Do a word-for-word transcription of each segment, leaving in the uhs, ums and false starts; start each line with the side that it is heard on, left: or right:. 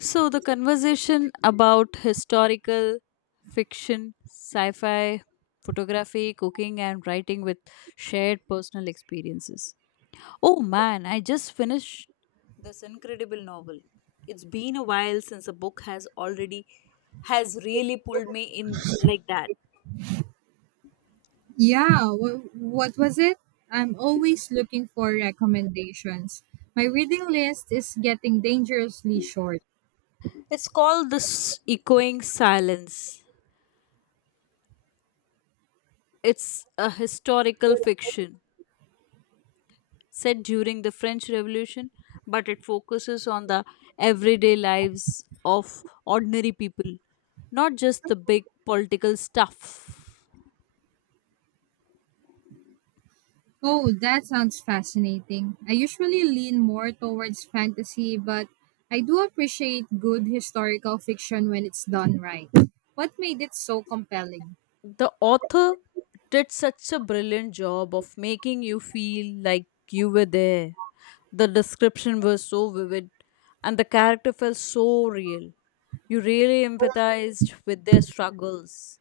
left: So, the conversation about historical fiction, sci fi, photography, cooking, and writing with shared personal experiences. Oh man, I just finished this incredible novel. It's been a while since a book has already has really pulled me in like that.
right: Yeah, what, what was it? I'm always looking for recommendations. My reading list is getting dangerously short.
left: It's called The S- Echoing Silence. It's a historical fiction set during the French Revolution, but it focuses on the everyday lives of ordinary people, not just the big political stuff.
right: Oh, that sounds fascinating. I usually lean more towards fantasy, but I do appreciate good historical fiction when it's done right. What made it so compelling?
left: The author did such a brilliant job of making you feel like you were there. The description was so vivid, and the character felt so real. You really empathized with their struggles.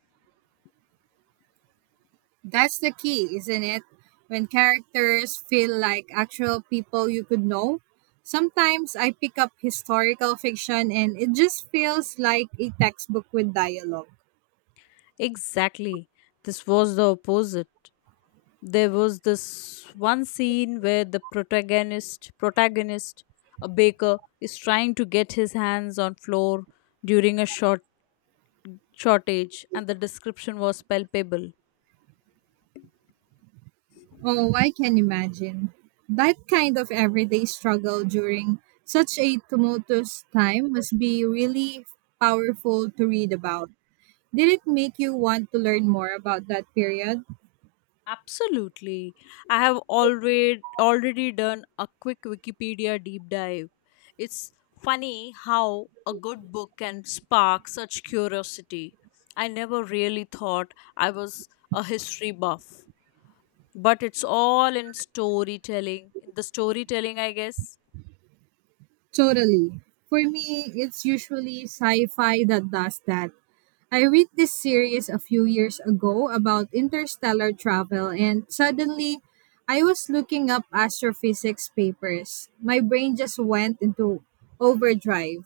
right: That's the key, isn't it? When characters feel like actual people you could know. Sometimes I pick up historical fiction and it just feels like a textbook with dialogue.
left: Exactly. This was the opposite. There was this one scene where the protagonist protagonist, a baker, is trying to get his hands on flour during a short shortage, and the description was palpable.
right: Oh, I can imagine. That kind of everyday struggle during such a tumultuous time must be really powerful to read about. Did it make you want to learn more about that period?
left: Absolutely. I have already already done a quick Wikipedia deep dive. It's funny how a good book can spark such curiosity. I never really thought I was a history buff. But it's all in storytelling. In the storytelling, I guess.
right: Totally. For me, it's usually sci fi that does that. I read this series a few years ago about interstellar travel, and suddenly I was looking up astrophysics papers. My brain just went into overdrive.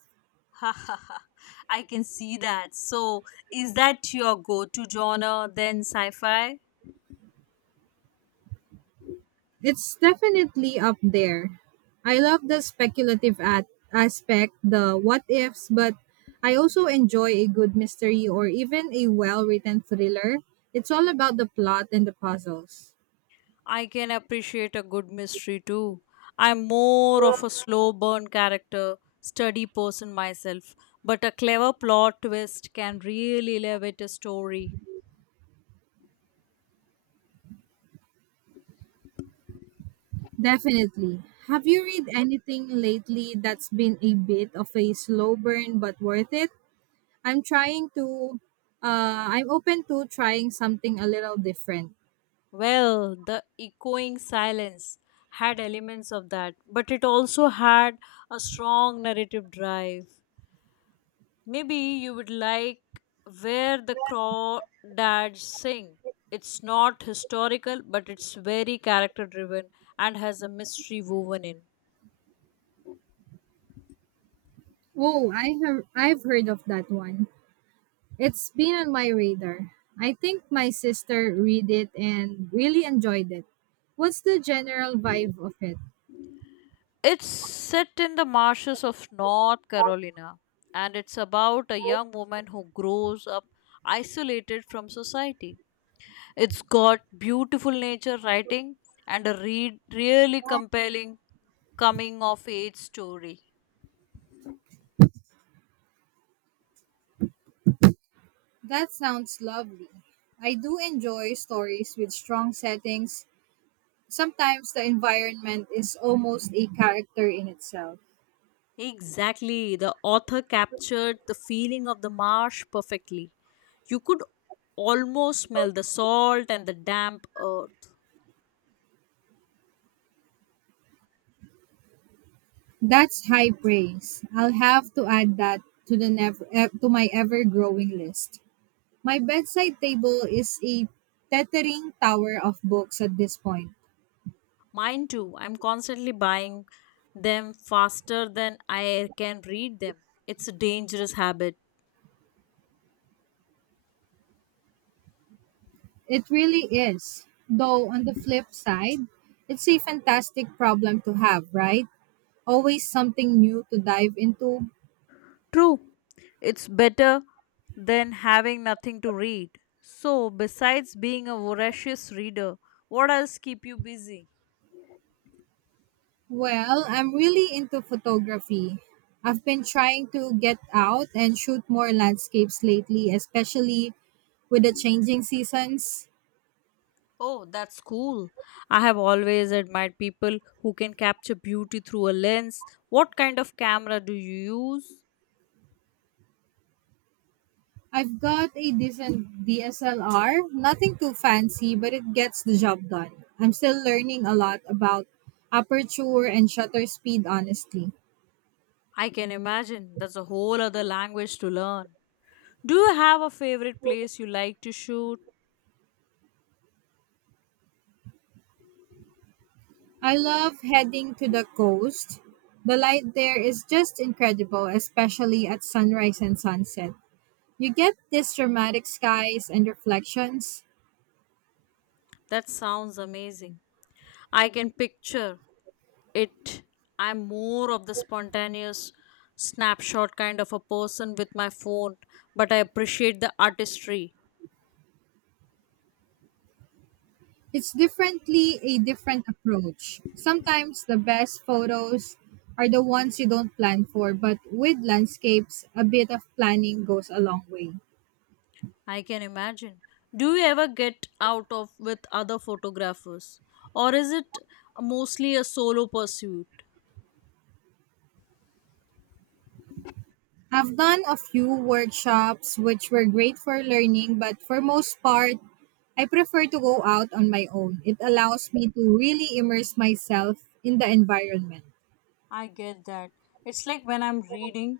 left: Ha ha ha. I can see that. So, is that your go to genre then, sci fi?
right: It's definitely up there. I love the speculative at- aspect, the what ifs, but I also enjoy a good mystery or even a well written thriller. It's all about the plot and the puzzles.
left: I can appreciate a good mystery too. I'm more of a slow burn character, study person myself, but a clever plot twist can really elevate a story.
right: Definitely. Have you read anything lately that's been a bit of a slow burn but worth it? I'm trying to uh I'm open to trying something a little different.
left: Well, The Echoing Silence had elements of that, but it also had a strong narrative drive. Maybe you would like Where the Crawdads Sing. It's not historical, but it's very character driven and has a mystery woven in.
right: Oh, I have I've heard of that one. It's been on my radar. I think my sister read it and really enjoyed it. What's the general vibe of it?
left: It's set in the marshes of North Carolina, and it's about a young woman who grows up isolated from society. It's got beautiful nature writing and a read really compelling coming of age story.
right: That sounds lovely. I do enjoy stories with strong settings. Sometimes the environment is almost a character in itself.
left: Exactly. The author captured the feeling of the marsh perfectly. You could almost smell the salt and the damp earth.
right: That's high praise. I'll have to add that to the never eh, to my ever-growing list. My bedside table is a tethering tower of books at this point.
left: Mine too. I'm constantly buying them faster than I can read them. It's a dangerous habit.
right: It really is. Though on the flip side, it's a fantastic problem to have, right? Always something new to dive into.
left: True. It's better than having nothing to read. So, besides being a voracious reader, what else keep you busy?
right: Well, I'm really into photography. I've been trying to get out and shoot more landscapes lately, especially with the changing seasons.
left: Oh, that's cool. I have always admired people who can capture beauty through a lens. What kind of camera do you use?
right: I've got a decent D S L R, nothing too fancy, but it gets the job done. I'm still learning a lot about aperture and shutter speed, honestly.
left: I can imagine that's a whole other language to learn. Do you have a favorite place you like to shoot?
right: I love heading to the coast. The light there is just incredible, especially at sunrise and sunset. You get these dramatic skies and reflections.
left: That sounds amazing. I can picture it. I'm more of the spontaneous snapshot kind of a person with my phone, but I appreciate the artistry.
right: It's differently a different approach. Sometimes the best photos are the ones you don't plan for, but with landscapes, a bit of planning goes a long way.
left: I can imagine. Do you ever get out of with other photographers? Or is it mostly a solo pursuit?
right: I've done a few workshops which were great for learning, but for most part, I prefer to go out on my own. It allows me to really immerse myself in the environment.
left: I get that. It's like when I'm reading,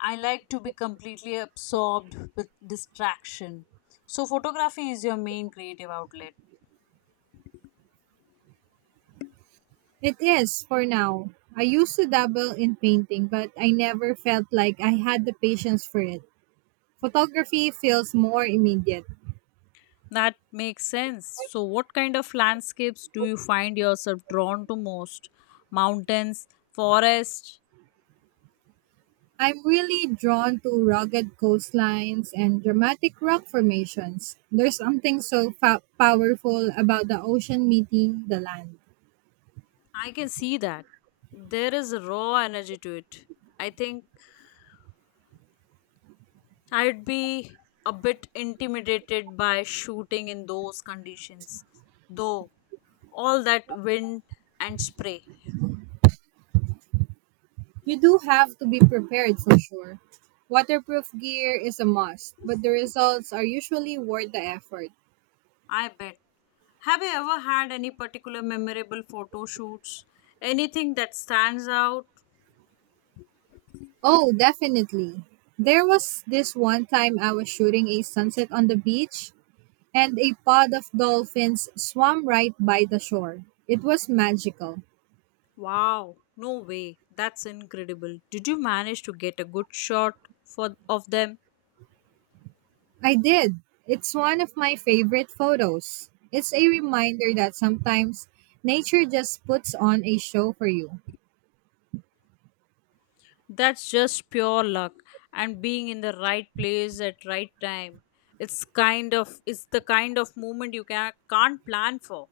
left: I like to be completely absorbed with distraction. So, photography is your main creative outlet.
right: It is for now. I used to dabble in painting, but I never felt like I had the patience for it. Photography feels more immediate.
left: That makes sense. So, what kind of landscapes do you find yourself drawn to most? Mountains, forests?
right: I'm really drawn to rugged coastlines and dramatic rock formations. There's something so fa- powerful about the ocean meeting the land.
left: I can see that. There is a raw energy to it. I think I'd be a bit intimidated by shooting in those conditions, though, all that wind and spray.
right: You do have to be prepared for sure. Waterproof gear is a must, but the results are usually worth the effort.
left: I bet. Have you ever had any particular memorable photo shoots? Anything that stands out?
right: Oh, definitely. There was this one time I was shooting a sunset on the beach, and a pod of dolphins swam right by the shore. It was magical.
left: Wow, no way. That's incredible. Did you manage to get a good shot for of them?
right: I did. It's one of my favorite photos. It's a reminder that sometimes nature just puts on a show for you.
left: That's just pure luck and being in the right place at right time. It's kind of it's the kind of moment you can, can't plan for.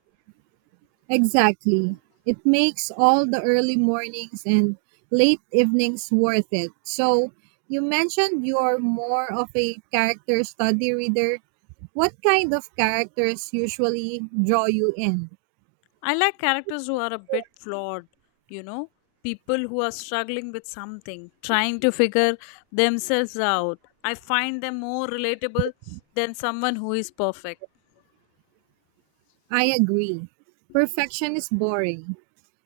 right: Exactly. It makes all the early mornings and late evenings worth it. So, you mentioned you're more of a character study reader. What kind of characters usually draw you in?
left: I like characters who are a bit flawed, you know, people who are struggling with something, trying to figure themselves out. I find them more relatable than someone who is perfect.
right: I agree. Perfection is boring.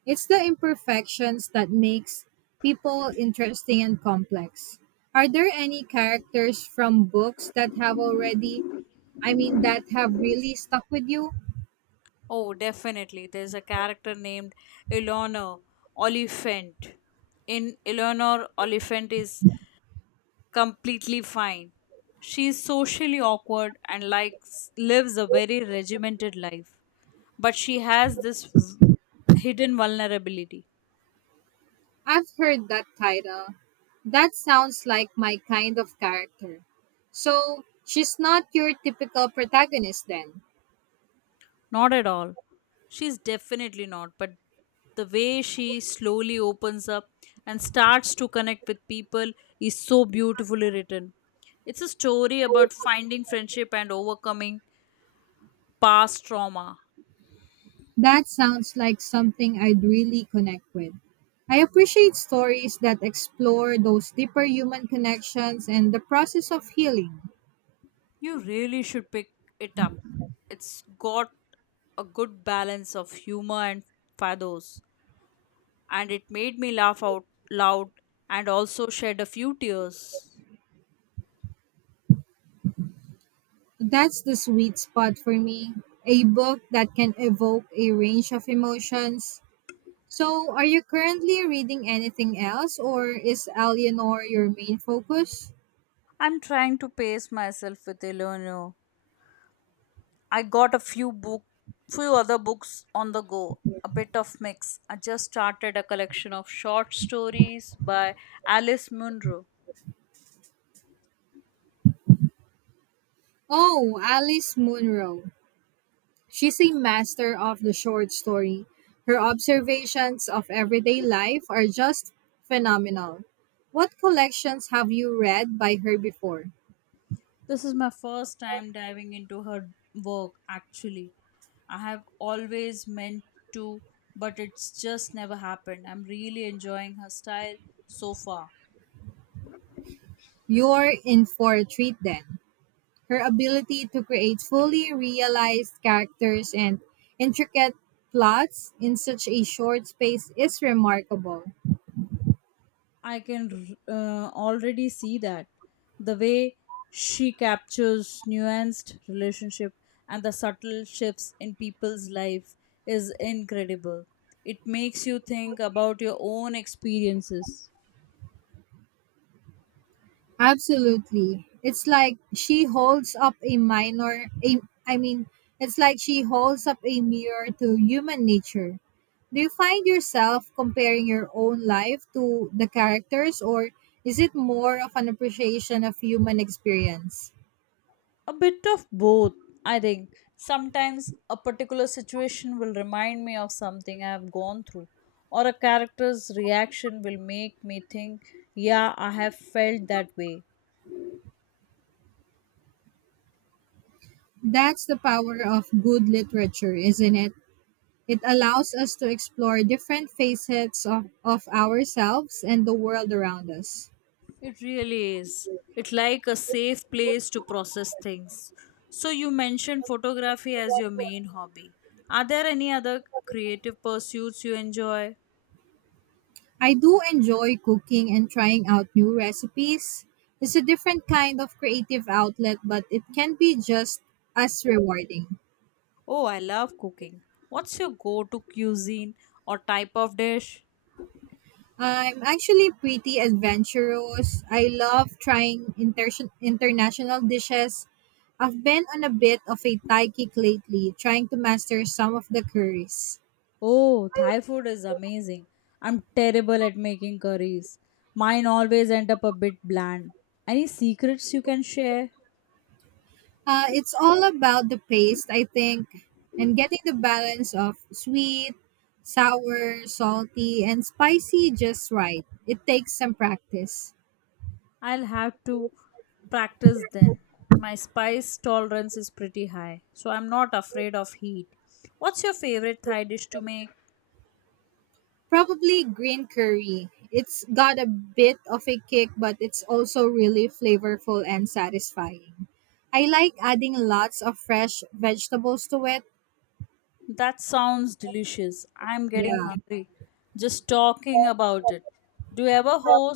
right: It's the imperfections that makes people interesting and complex. Are there any characters from books that have already, I mean, that have really stuck with you?
left: Oh, definitely. There's a character named Eleanor Oliphant in Eleanor Oliphant Is Completely Fine. She is socially awkward and likes lives a very regimented life, but she has this v- hidden vulnerability.
right: I've heard that title. That sounds like my kind of character. So, she's not your typical protagonist then.
left: Not at all. She's definitely not, but the way she slowly opens up and starts to connect with people is so beautifully written. It's a story about finding friendship and overcoming past trauma.
right: That sounds like something I'd really connect with. I appreciate stories that explore those deeper human connections and the process of healing.
left: You really should pick it up. It's got a good balance of humor and pathos, and it made me laugh out loud and also shed a few tears.
right: That's the sweet spot for me. A book that can evoke a range of emotions. So, are you currently reading anything else, or is Eleanor your main focus?
left: I'm trying to pace myself with Eleanor. I got a few book, few other books on the go. A bit of mix. I just started a collection of short stories by Alice Munro.
right: Oh, Alice Munro. She's a master of the short story. Her observations of everyday life are just phenomenal. What collections have you read by her before?
left: This is my first time diving into her work, actually. I have always meant to, but it's just never happened. I'm really enjoying her style so far.
right: You're in for a treat then. Her ability to create fully realized characters and intricate plots in such a short space is remarkable.
left: I can uh, already see that. The way she captures nuanced relationship and the subtle shifts in people's life is incredible. It makes you think about your own experiences.
right: Absolutely. It's like she holds up a minor a, I mean, It's like she holds up a mirror to human nature. Do you find yourself comparing your own life to the characters or is it more of an appreciation of human experience?
left: A bit of both, I think. Sometimes a particular situation will remind me of something I have gone through, or a character's reaction will make me think, yeah, I have felt that way.
right: That's the power of good literature, isn't it? It allows us to explore different facets of, of ourselves and the world around us.
left: It really is. It's like a safe place to process things. So, you mentioned photography as your main hobby. Are there any other creative pursuits you enjoy?
right: I do enjoy cooking and trying out new recipes. It's a different kind of creative outlet, but it can be just as rewarding.
left: Oh, I love cooking. What's your go to cuisine or type of dish?
right: I'm actually pretty adventurous. I love trying inter- international dishes. I've been on a bit of a Thai kick lately, trying to master some of the curries.
left: Oh, Thai food is amazing. I'm terrible at making curries. Mine always end up a bit bland. Any secrets you can share?
right: Uh, it's all about the paste, I think, and getting the balance of sweet, sour, salty, and spicy just right. It takes some practice.
left: I'll have to practice then. My spice tolerance is pretty high, so I'm not afraid of heat. What's your favorite Thai dish to make?
right: Probably green curry. It's got a bit of a kick, but it's also really flavorful and satisfying. I like adding lots of fresh vegetables to it.
left: That sounds delicious. I'm getting
right: Yeah.
left: hungry. Just talking about it. Do you ever host?